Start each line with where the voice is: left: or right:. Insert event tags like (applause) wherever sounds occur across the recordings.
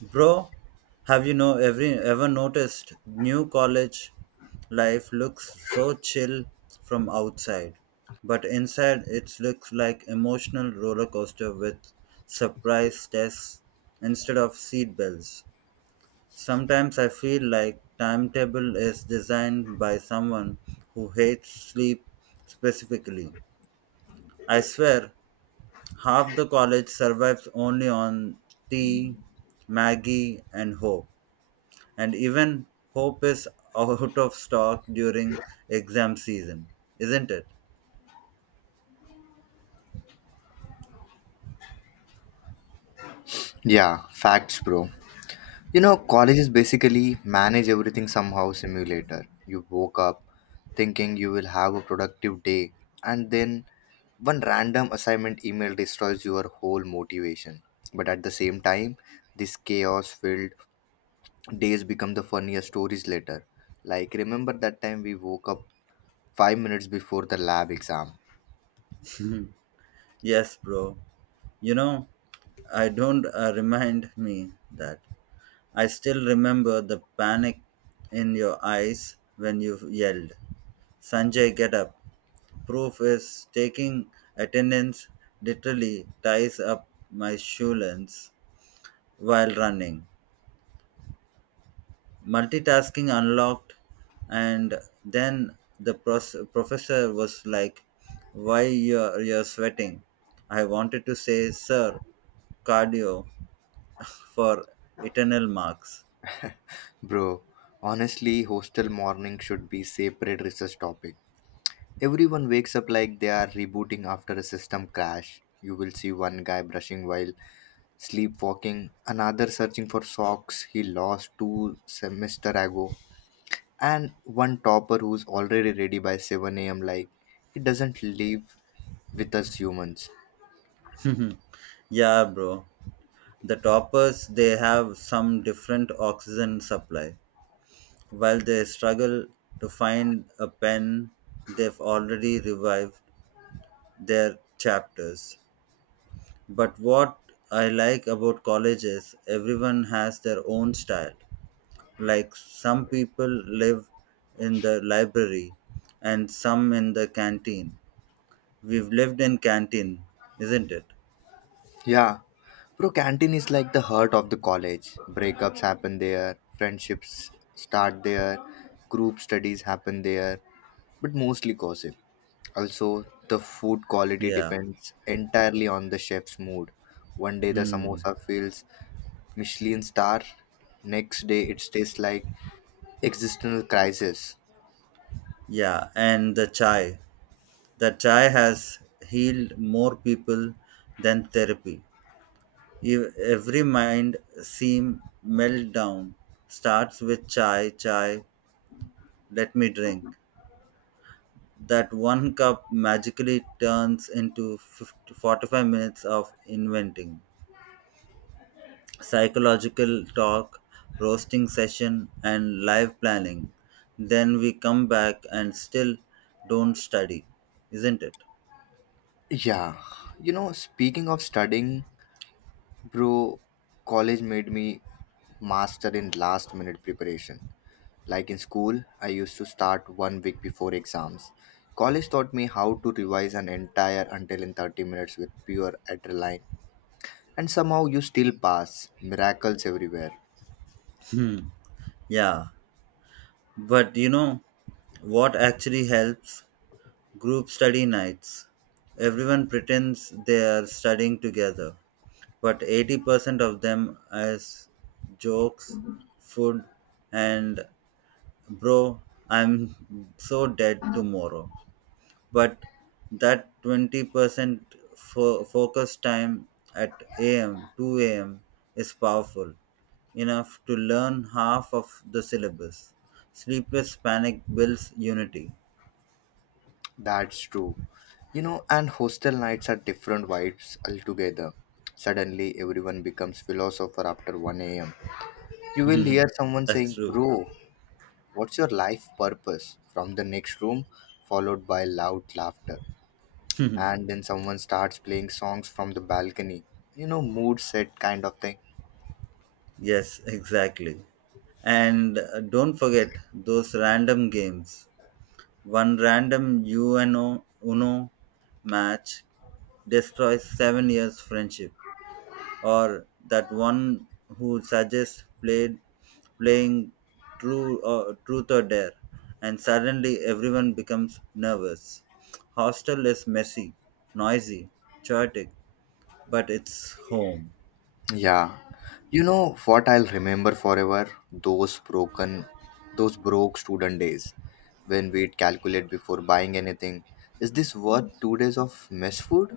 right: Bro, have you know every ever noticed new college life looks so chill from outside, but inside it looks like emotional roller coaster with surprise tests instead of seat bells. Sometimes I feel like timetable is designed by someone who hates sleep specifically. I swear, half the college survives only on tea, Maggie, and hope and even hope is out of stock during exam season, isn't it?
left: Yeah, facts, bro. You know, colleges basically manage everything somehow simulator. You woke up thinking you will have a productive day, and then one random assignment email destroys your whole motivation. But at the same time, this chaos filled days become the funniest stories later. Like, remember that time we woke up 5 minutes before the lab exam?
right: Yes, bro. You know, I don't remind me that. I still remember the panic in your eyes when you yelled, Sanjay, get up. Proof is taking attendance literally ties up my shoe lens while running. Multitasking unlocked, and then the professor was like why you're sweating. I wanted to say sir, cardio for eternal marks.
left: Bro, honestly, hostel morning should be separate research topic. Everyone wakes up like they are rebooting after a system crash. You will see one guy brushing while sleepwalking, another searching for socks he lost two semester ago, and one topper who's already ready by 7 a.m. like he doesn't live with us humans.
right: (laughs) Yeah, bro, the toppers they have some different oxygen supply. While they struggle to find a pen, they've already revived their chapters. But what I like about college is everyone has their own style. Like some people live in the library and some in the canteen. We've lived in canteen, isn't it?
left: Yeah, bro, canteen is like the heart of the college. Breakups happen there, friendships start there, group studies happen there, but mostly gossip. Also, the food quality
right: Yeah.
left: depends entirely on the chef's mood. One day the
right: Hmm.
left: samosa feels Michelin star, next day it tastes like existential crisis.
right: Yeah, and the chai. The chai has healed more people than therapy. Every mind seem meltdown starts with chai, chai, let me drink. That one cup magically turns into 50, 45 minutes of inventing, psychological talk, roasting session, and live planning. Then we come back and still don't study, isn't it?
left: Yeah, you know, speaking of studying, bro, college made me master in last minute preparation. Like in school, I used to start one week before exams. College taught me how to revise an entire until in 30 minutes with pure adrenaline. And somehow you still pass. Miracles everywhere.
right: Hmm. Yeah. But you know what actually helps? Group study nights. Everyone pretends they are studying together but 80% of them as jokes, food, and bro, I'm so dead tomorrow. But that 20% focus time at AM, 2 AM is powerful enough to learn half of the syllabus. Sleepless panic builds unity.
left: That's true. You know, and hostel nights are different vibes altogether. Suddenly, everyone becomes philosopher after 1 a.m. You will hear someone
right: (laughs) That's
left: saying,
right: true.
left: "Bro, what's your life purpose?" from the next room, followed by loud laughter. And then someone starts playing songs from the balcony, you know, mood set kind of thing.
right: Yes, exactly. And don't forget those random games. One random Uno match destroys 7 years friendship, or that one who suggests played playing true or truth or dare, and suddenly everyone becomes nervous. Hostel is messy, noisy, chaotic, but it's home.
left: Yeah, you know what I'll remember forever? Those broke student days when we'd calculate before buying anything. Is this worth 2 days of mess food?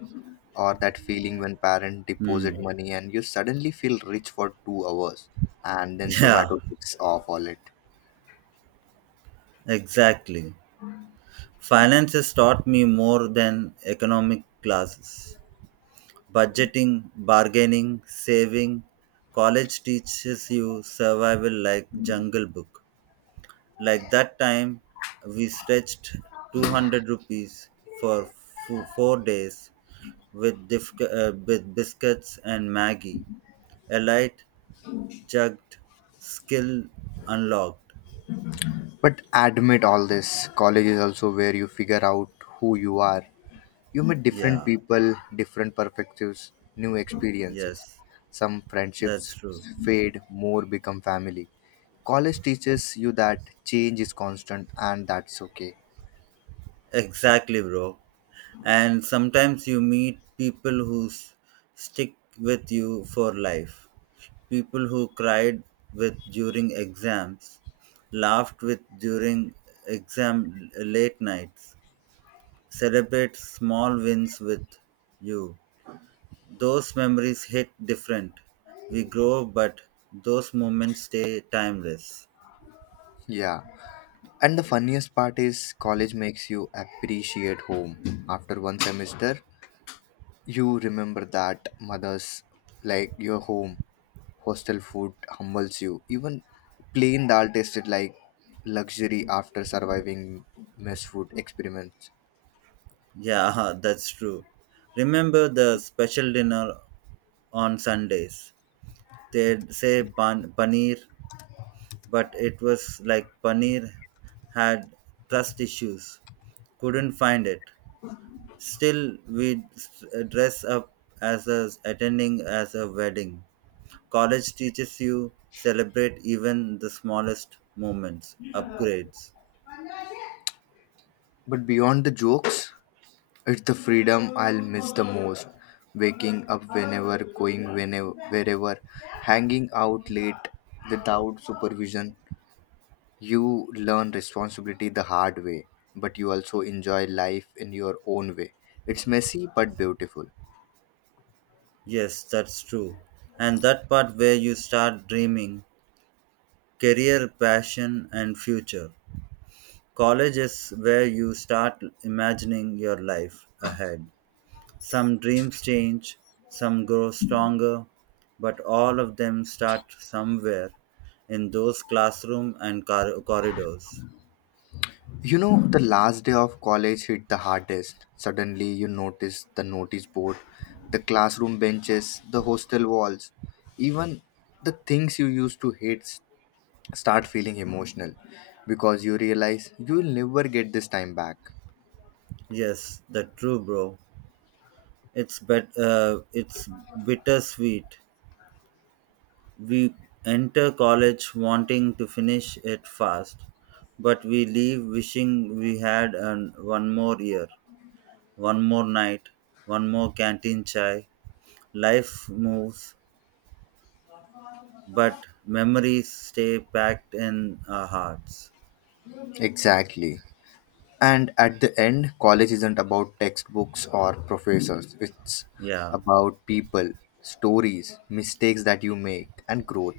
left: Or that feeling when parent deposit
right: Hmm. (laughs)
left: money and you suddenly feel rich for 2 hours, and then
right: Yeah,
left: zomato takes off all it.
right: exactly. Finances taught me more than economic classes. Budgeting, bargaining, saving. College teaches you survival like Jungle Book. Like that time, we stretched 200 rupees for 4 days with, with biscuits and Maggie. A light, jugged, skill unlocked.
left: But admit all this, college is also where you figure out who you are. You meet different
right: Yeah,
left: people, different perspectives, new experiences.
right: yes,
left: Some friendships
right: that's true.
left: fade, more become family. College teaches you that change is constant and that's okay.
right: Exactly, bro. And sometimes you meet people who stick with you for life. People who cried with during exams, laughed with during exam late nights, celebrate small wins with you. Those memories hit different. We grow, but those moments stay timeless.
left: Yeah. And the funniest part is, college makes you appreciate home. After one semester, you remember that mother's like your home, hostel food humbles you. Even plain dal tasted like luxury after surviving mess food experiments.
right: Yeah, (laughs) that's true. Remember the special dinner on Sundays. They'd say paneer but it was like paneer had trust issues. Couldn't find it. Still, we'd dress up as a, attending as a wedding. College teaches you celebrate even the smallest moments, upgrades.
left: But beyond the jokes, it's the freedom I'll miss the most. Waking up whenever, going whenever, wherever, hanging out late without supervision. You learn responsibility the hard way, but you also enjoy life in your own way. It's messy but beautiful.
right: Yes, that's true. And that part where you start dreaming, career, passion, and future. College is where you start imagining your life ahead. Some dreams change, some grow stronger, but all of them start somewhere in those classroom and corridors.
left: You know, the last day of college hit the hardest. Suddenly, you notice the notice board, the classroom benches, the hostel walls, even the things you used to hate start feeling emotional, because you realize you will never get this time back.
right: Yes, that true, bro. It's bet it's bittersweet. We enter college wanting to finish it fast, but we leave wishing we had an, one more year, one more night, one more canteen chai. Life moves but memories stay packed in our hearts.
left: Exactly. And at the end, college isn't about textbooks or professors, it's
right: Yeah,
left: about people, stories, mistakes that you make, and growth.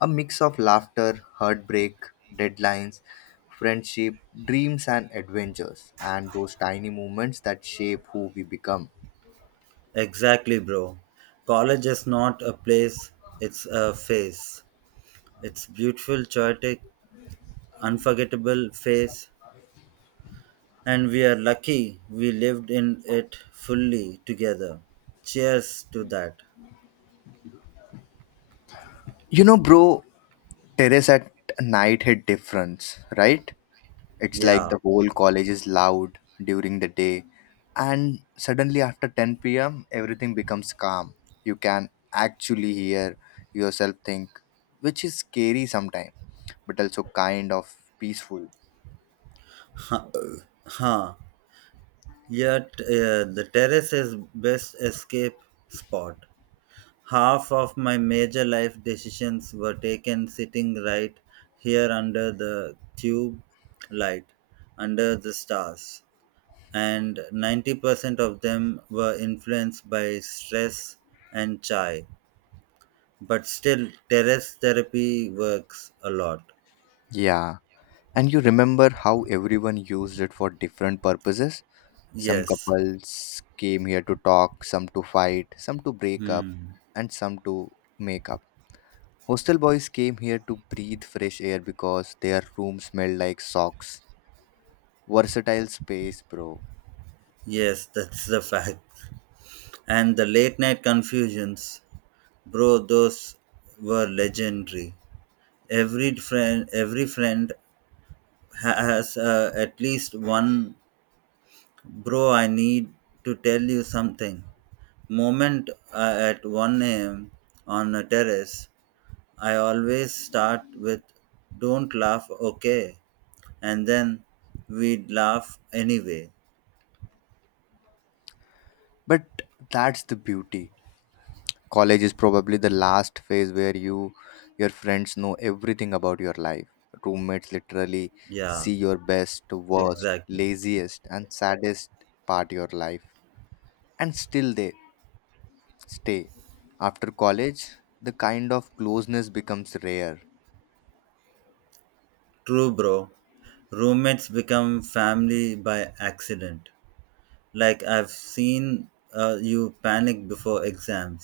left: A mix of laughter, heartbreak, deadlines, friendship, dreams, and adventures, and those tiny moments that shape who we become.
right: exactly, bro. College is not a place, it's a phase. It's beautiful, chaotic, unforgettable phase, and we are lucky we lived in it fully together. Cheers to that.
left: You know, bro, terrace at night hit difference, right? It's like
right: Yeah.
left: the
right: (laughs)
left: whole college is loud during the day, and suddenly after 10 p.m., everything becomes calm. You can actually hear yourself think, which is scary sometimes, but also kind of peaceful.
right: Huh. Huh. Yet The terrace is best escape spot. Half of my major life decisions were taken sitting right here under the tube light, under the stars, and 90% of them were influenced by stress and chai. But still, terrace therapy works a lot.
left: Yeah, and you remember how everyone used it for different purposes? Some
right: Yes.
left: couples came here to talk, some to fight, some to break up,
right: Hmm.
left: and some to make up. Hostel boys came here to breathe fresh air because their room smelled like socks. Versatile space, bro.
right: Yes, that's the fact. And the late night confusions, bro, those were legendary. Every friend has at least one bro I need to tell you something moment at 1 a.m on a terrace. I always start with don't laugh okay, and then we'd laugh anyway.
left: But that's the beauty. College is probably the last phase where you your friends know everything about your life. Roommates literally
right: Yeah,
left: see your best, worst,
right: exactly.
left: laziest and saddest part of your life, and still they stay. After college, the kind of closeness becomes rare.
right: True, bro. Roommates become family by accident. Like I've seen you panic before exams,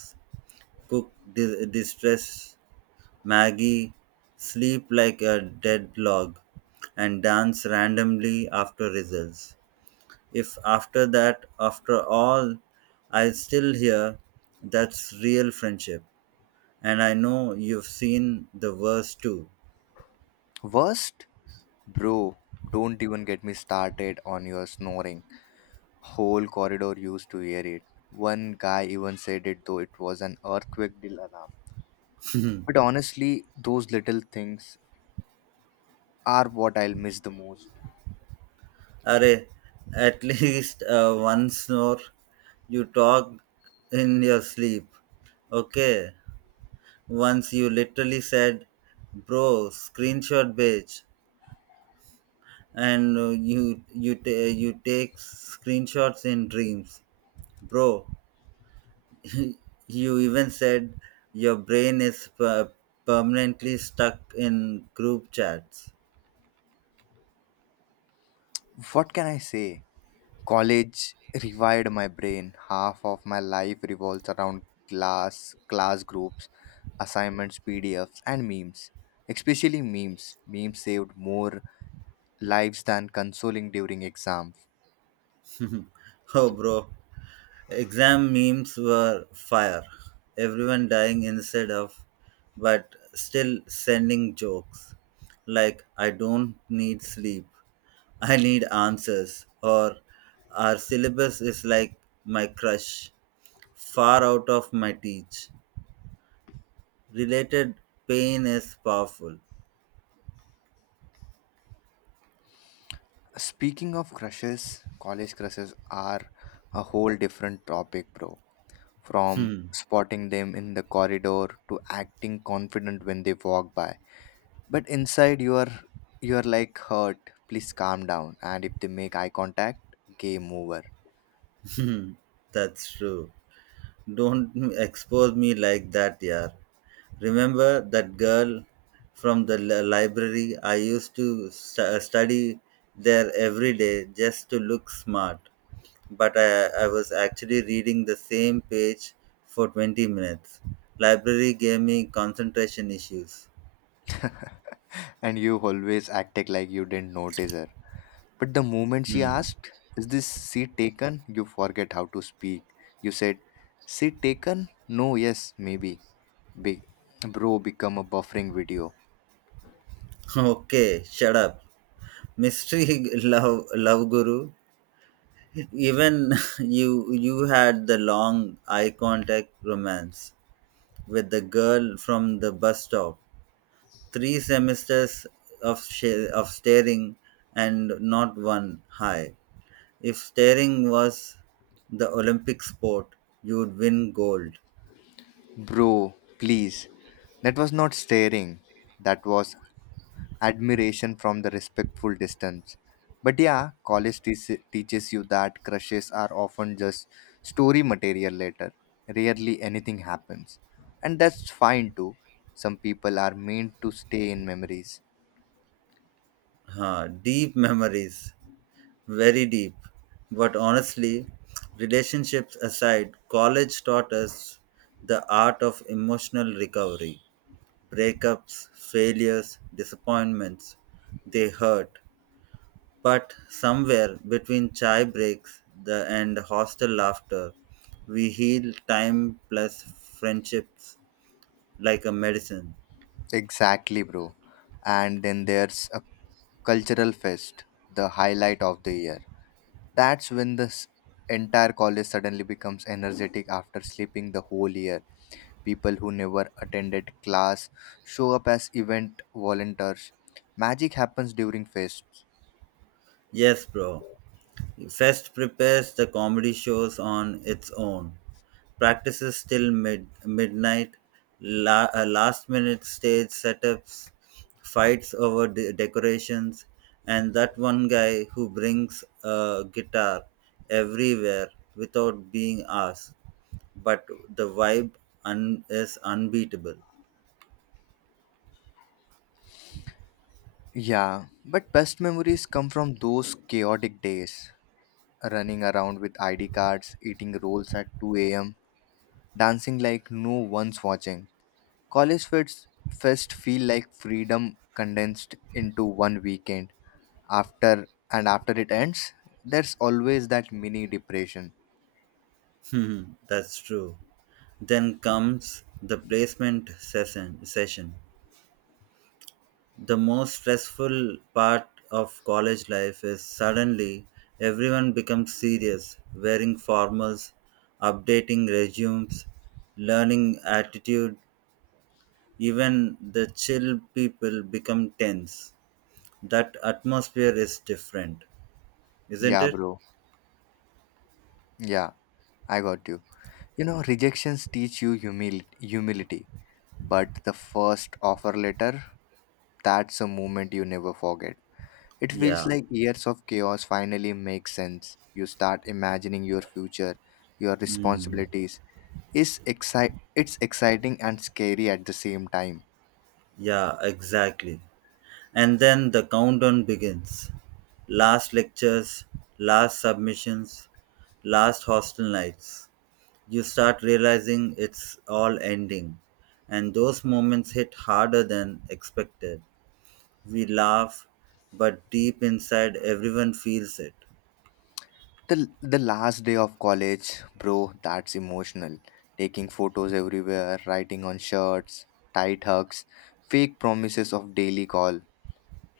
right: cook distress Maggie, sleep like a dead log, and dance randomly after results. If after that, after all, I still hear, that's real friendship. And I know you've seen the worst too.
left: Worst? Bro, don't even get me started on your snoring. Whole corridor used to hear it. One guy even said it though it was an earthquake deal alarm. But honestly, those little things are what I'll miss the most.
right: Array, at (laughs) least once more, you talk in your sleep. Okay. Once you literally said, bro, screenshot bitch. And you take screenshots in dreams, bro. You even said your brain is permanently stuck in group chats.
left: What can I say? College revived my brain. Half of my life revolves around class, class groups, assignments, PDFs, and memes. Especially memes. Memes saved more lives than consoling during exams.
right: Oh bro, exam memes were fire. Everyone dying instead of but still sending jokes like I don't need sleep, I need answers, or our syllabus is like my crush. Far out of my teach. Related pain is powerful.
left: Speaking of crushes, college crushes are a whole different topic, bro. From
right: Hmm.
left: spotting them in the corridor to acting confident when they walk by. But inside you are like, "Hurt, please calm down." And if they make eye contact, game over.
right: Hmm. That's true. Don't expose me like that, yeah. Remember that girl from the library? I used to study there every day just to look smart. But I was actually reading the same page for 20 minutes. Library gave me concentration issues.
left: And you always acted like you didn't notice her. But the moment she
right: Hmm. (laughs)
left: asked, "Is this seat taken?" you forget how to speak. You said, "Seat taken? No, yes, maybe." Big bro become a buffering video.
right: Okay, shut up. Mystery (laughs) love guru. Even (laughs) you had the long eye contact romance with the girl from the bus stop. Three semesters of staring and not one high. If staring was the Olympic sport, you would win gold.
left: Bro, please. That was not staring. That was admiration from the respectful distance. But yeah, college teaches you that crushes are often just story material later. Rarely anything happens. And that's fine too. Some people are meant to stay in memories.
right: Huh, deep memories. Very deep. But honestly, relationships aside, college taught us the art of emotional recovery. Breakups, failures, disappointments, they hurt. But somewhere between chai breaks the, and hostel laughter, we heal time plus friendships like a medicine.
left: Exactly, bro. And then there's a cultural fest, the highlight of the year. That's when the entire college suddenly becomes energetic after sleeping the whole year. People who never attended class show up as event volunteers. Magic happens during fests.
right: Yes, bro. Fest prepares the comedy shows on its own. Practices till midnight, last minute stage setups, fights over decorations, and that one guy who brings a guitar everywhere without being asked. But the vibe is unbeatable.
left: Yeah, but best memories come from those chaotic days. Running around with ID cards, eating rolls at 2 a.m., dancing like no one's watching. College Fest feel like freedom condensed into one weekend. After and after it ends, there's always that mini depression.
right: (laughs) That's true. Then comes the placement session. The most stressful part of college life is suddenly everyone becomes serious, wearing formals, updating resumes, learning attitude, even the chill people become tense. That atmosphere is different, isn't
left: Yeah,
right: it?
left: bro. Yeah, I got you. You know, rejections teach you humility, but the first offer letter, that's a moment you never forget. It feels
right: Yeah.
left: like years of chaos finally make sense. You start imagining your future, your
right: Mm.
left: responsibilities, it's exciting and scary at the same time.
right: Yeah, exactly. And then the countdown begins. Last lectures, last submissions, last hostel nights. You start realizing it's all ending. And those moments hit harder than expected. We laugh, but deep inside, everyone feels it.
left: The last day of college, bro, that's emotional. Taking photos everywhere, writing on shirts, tight hugs, fake promises of daily call,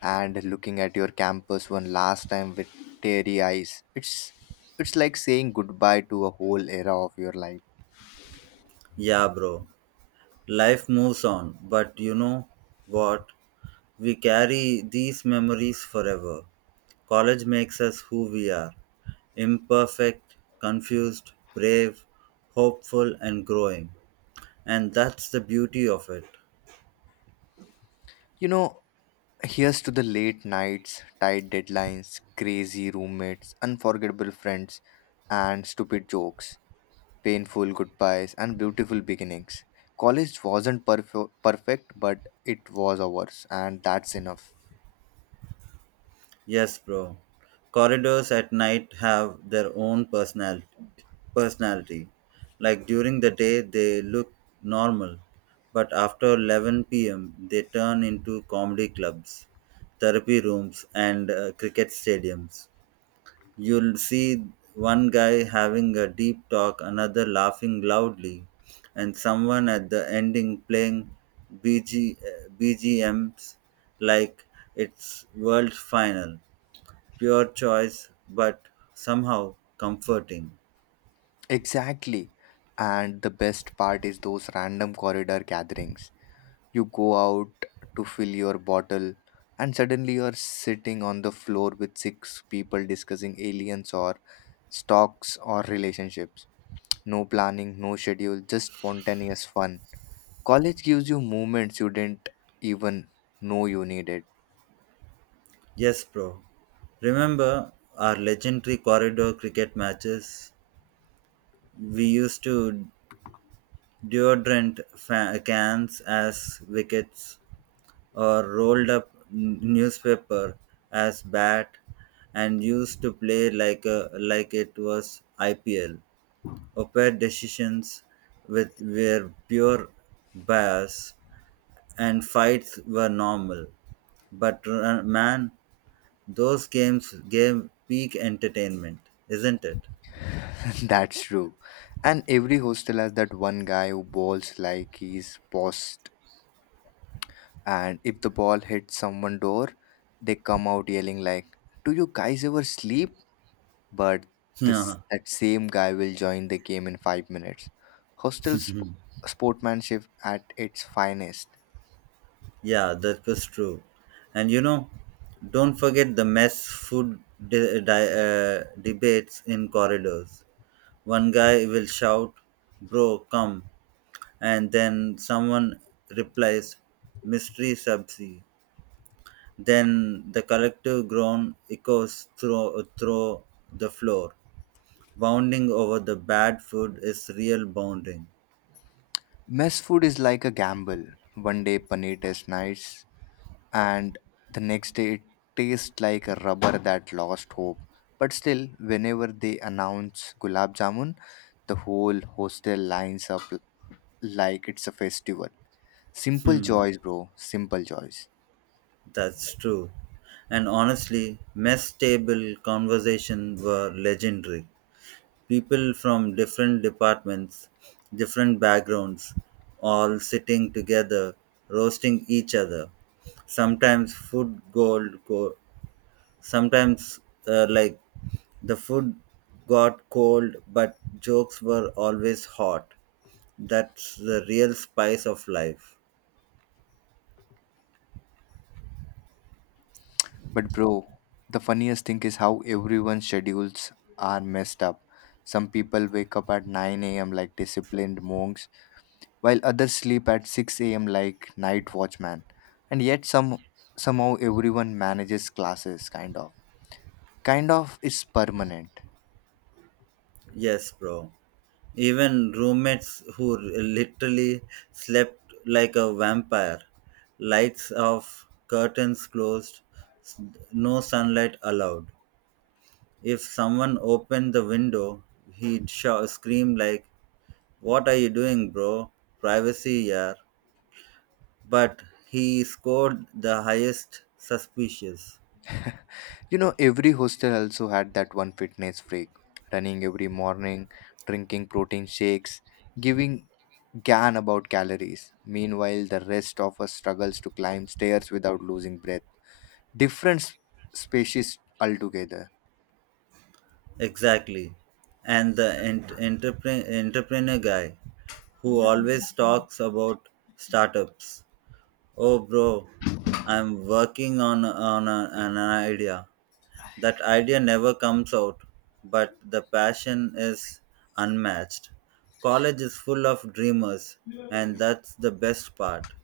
left: and looking at your campus one last time with teary eyes. It's like saying goodbye to a whole era of your life.
right: Yeah, bro. Life moves on, but you know what? We carry these memories forever. College makes us who we are imperfect, confused, brave, hopeful, and growing. And that's the beauty of it.
left: You know, here's to the late nights, tight deadlines, crazy roommates, unforgettable friends, and stupid jokes, painful goodbyes, and beautiful beginnings. College wasn't perfect, but it was ours, and that's enough.
right: Yes, bro. Corridors at night have their own personality. Personality. Like during the day, they look normal, but after 11 p.m., they turn into comedy clubs, therapy rooms, and cricket stadiums. You'll see one guy having a deep talk, another laughing loudly, and someone at the ending playing BGMs like it's world final. Pure choice, but somehow comforting.
left: Exactly. And the best part is those random corridor gatherings. You go out to fill your bottle, and suddenly you're sitting on the floor with six people discussing aliens or stocks or relationships. No planning, no schedule, just spontaneous fun. College gives you moments you didn't even know you needed.
right: Yes, bro. Remember our legendary corridor cricket matches? We used to deodorant cans as wickets or rolled up newspaper as bat and used to play like a, like it was IPL. Opair decisions with were pure bias and fights were normal. But man, those games gave peak entertainment, isn't it? (laughs)
left: That's true. And every hostel has that one guy who bowls like he's post. And if the ball hits someone door, they come out yelling like, "Do you guys ever sleep?" But this
right: Yeah,
left: that same guy will join the game in 5 minutes. Hostel sportsmanship at its finest.
right: yeah, that was true. And you know, don't forget the mess food debates in corridors. One guy will shout, bro, come. And then someone replies, mystery subsea. Then the collective groan echoes through the floor. Bounding over the bad food is real bounding.
left: Mess food is like a gamble. One day paneer tastes nice, and the next day it tastes like a rubber that lost hope. But still, whenever they announce gulab jamun, the whole hostel lines up like it's a festival. Simple
right: Hmm.
left: joys, bro. Simple joys.
right: That's true. And honestly, mess table conversations were legendary. People from different departments, different backgrounds, all sitting together, roasting each other. Sometimes food gold go sometimes like the food got cold but jokes were always hot. That's the real spice of life.
left: But bro, the funniest thing is how everyone's schedules are messed up. Some people wake up at 9 a.m. like disciplined monks, while others sleep at 6 a.m. like night watchman. And yet somehow everyone manages classes kind of is permanent.
right: Yes, bro. Even roommates who literally slept like a vampire. Lights off, curtains closed, s- no sunlight allowed. If someone opened the window, he'd shout, scream like, "What are you doing, bro? Privacy, yeah." But he scored the highest suspicious.
left: You know, every hostel also had that one fitness freak running every morning, drinking protein shakes, giving gan about calories. Meanwhile, the rest of us struggles to climb stairs without losing breath. Different species altogether.
right: Exactly. And the entrepreneur guy who always talks about startups. Oh, bro, I'm working on an idea. That idea never comes out, but the passion is unmatched. College is full of dreamers, and that's the best part.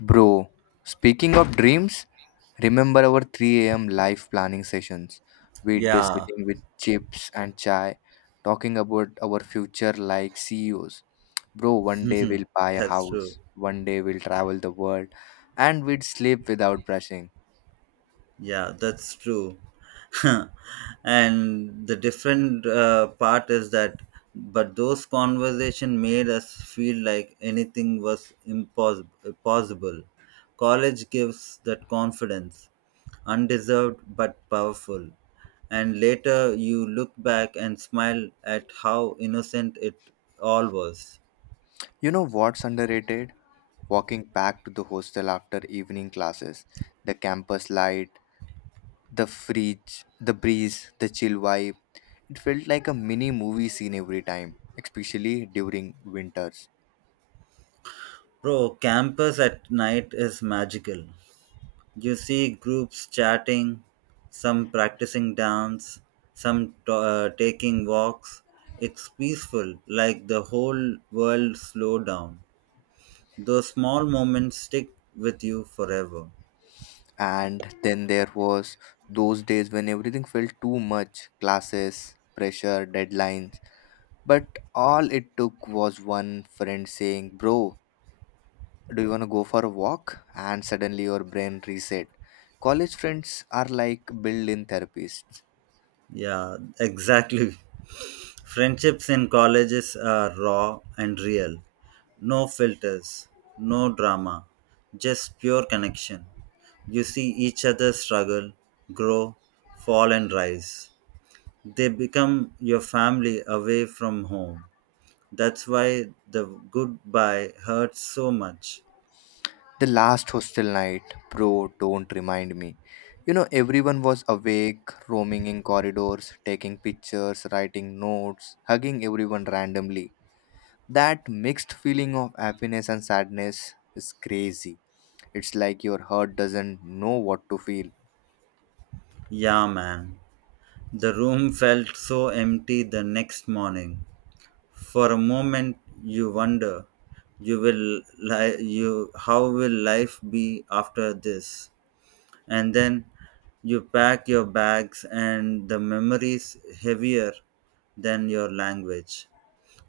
left: Bro, speaking of dreams, remember our 3 a.m. life planning sessions? We'd be
right: Yeah,
left: sitting with chips and chai, talking about our future like CEOs. Bro, one day we'll buy
right: (laughs)
left: a
right: that's true.
left: house, one day we'll travel the world, and we'd sleep without brushing.
right: Yeah, that's true. (laughs) And the different part is that, but those conversation made us feel like anything was impossible. Possible. College gives that confidence, undeserved but powerful. And later you look back and smile at how innocent it all was.
left: You know what's underrated? Walking back to the hostel after evening classes, the campus light, the fridge, the breeze, the chill vibe. It felt like a mini movie scene every time, especially during winters.
right: Bro, campus at night is magical. You see groups chatting, some practicing dance, some taking walks. It's peaceful, like the whole world slow down. Those small moments stick with you forever.
left: And then there was those days when everything felt too much, classes, pressure, deadlines. But all it took was one friend saying, "Bro, do you want to go for a walk?" And suddenly your brain reset. College friends are like built in therapists.
right: Yeah, exactly. (laughs) Friendships in colleges are raw and real. No filters, no drama, just pure connection. You see each other struggle, grow, fall, and rise. They become your family away from home. That's why the goodbye hurts so much.
left: The last hostel night, bro, don't remind me. You know, everyone was awake, roaming in corridors, taking pictures, writing notes, hugging everyone randomly. That mixed feeling of happiness and sadness is crazy. It's like your heart doesn't know what to feel.
right: Yeah, man. The room felt so empty the next morning. For a moment, you wonder, you will li- you how will life be after this? And then you pack your bags, and the memories heavier than your language.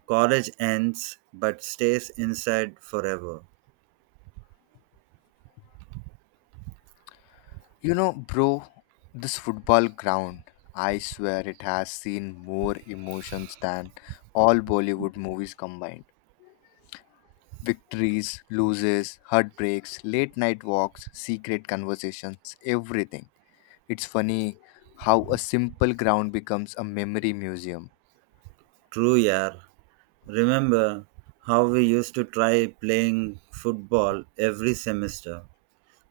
right: College ends, but stays inside forever.
left: You know, bro, this football ground, I swear it has seen more emotions than all Bollywood movies combined. Victories, loses, heartbreaks, late night walks, secret conversations, everything. It's funny how a simple ground becomes a memory museum.
right: True, yeah. Remember how we used to try playing football every semester?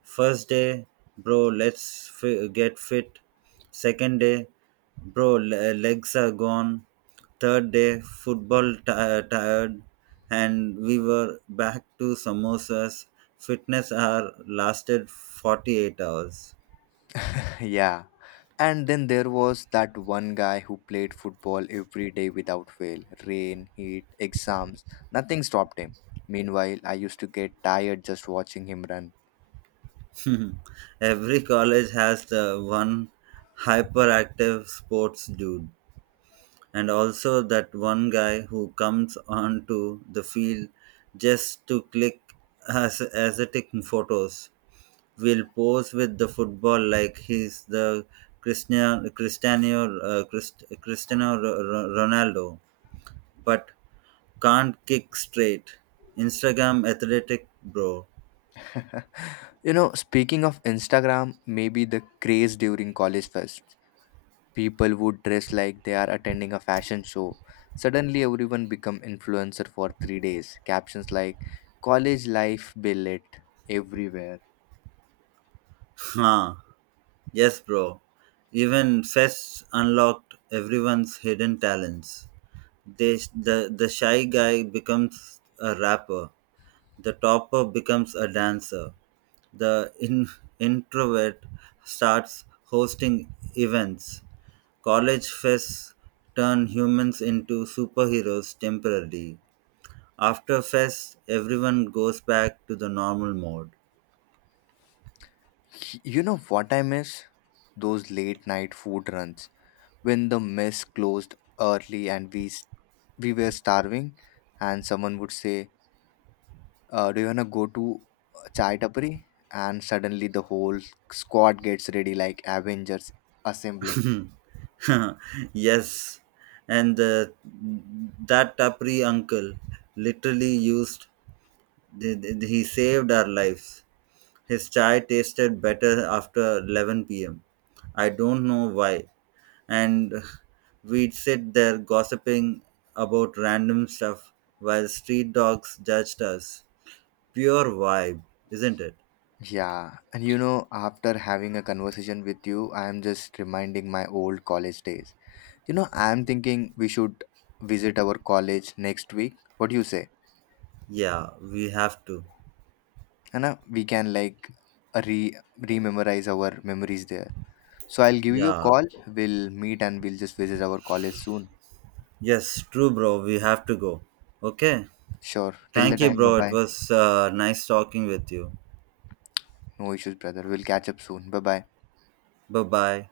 right: First day, bro, let's get fit. Second day, bro, legs are gone. Third day, football tired. And we were back to samosas. Fitness hour lasted 48 hours.
left: Yeah. And then there was that one guy who played football every day without fail. Rain, heat, exams, nothing stopped him. Meanwhile, I used to get tired just watching him run.
right: (laughs) Every college has the one hyperactive sports dude. And also that one guy who comes onto the field just to click as aesthetic photos. Will pose with the football like he's the Cristiano Ronaldo but can't kick straight. Instagram athletic bro.
left: (laughs) You know, speaking of Instagram, maybe the craze during college fest. People would dress like they are attending a fashion show. Suddenly everyone become influencer for 3 days. Captions like college life billet everywhere.
right: Huh, yes bro. Even fests unlocked everyone's hidden talents. They, the shy guy becomes a rapper, the topper becomes a dancer, the introvert starts hosting events. College fests turn humans into superheroes temporarily. After fest, everyone goes back to the normal mode.
left: You know what I miss? Those late night food runs when the mess closed early and we were starving, and someone would say, "Do you wanna go to chai tapri?" And suddenly the whole squad gets ready like Avengers assembling.
right: (laughs) Yes, and the, that tapri uncle literally used, he he saved our lives. His chai tasted better after 11 pm. I don't know why. And we'd sit there gossiping about random stuff while street dogs judged us. Pure vibe, isn't it?
left: Yeah, and you know, after having a conversation with you, I am just reminding my old college days. You know, I am thinking we should visit our college next week. What do you say?
right: Yeah, we have to.
left: And we can like re rememorize our memories there. So I'll give you a
right: Yeah.
left: call. We'll meet and we'll just visit our college soon.
right: Yes, true, bro. We have to go. Okay.
left: Sure. Till the
right: Thank you,
left: time, bye
right: bro. It
left: bye.
right: was nice talking with you.
left: No issues, brother. We'll catch up soon. Bye bye.
right: Bye bye.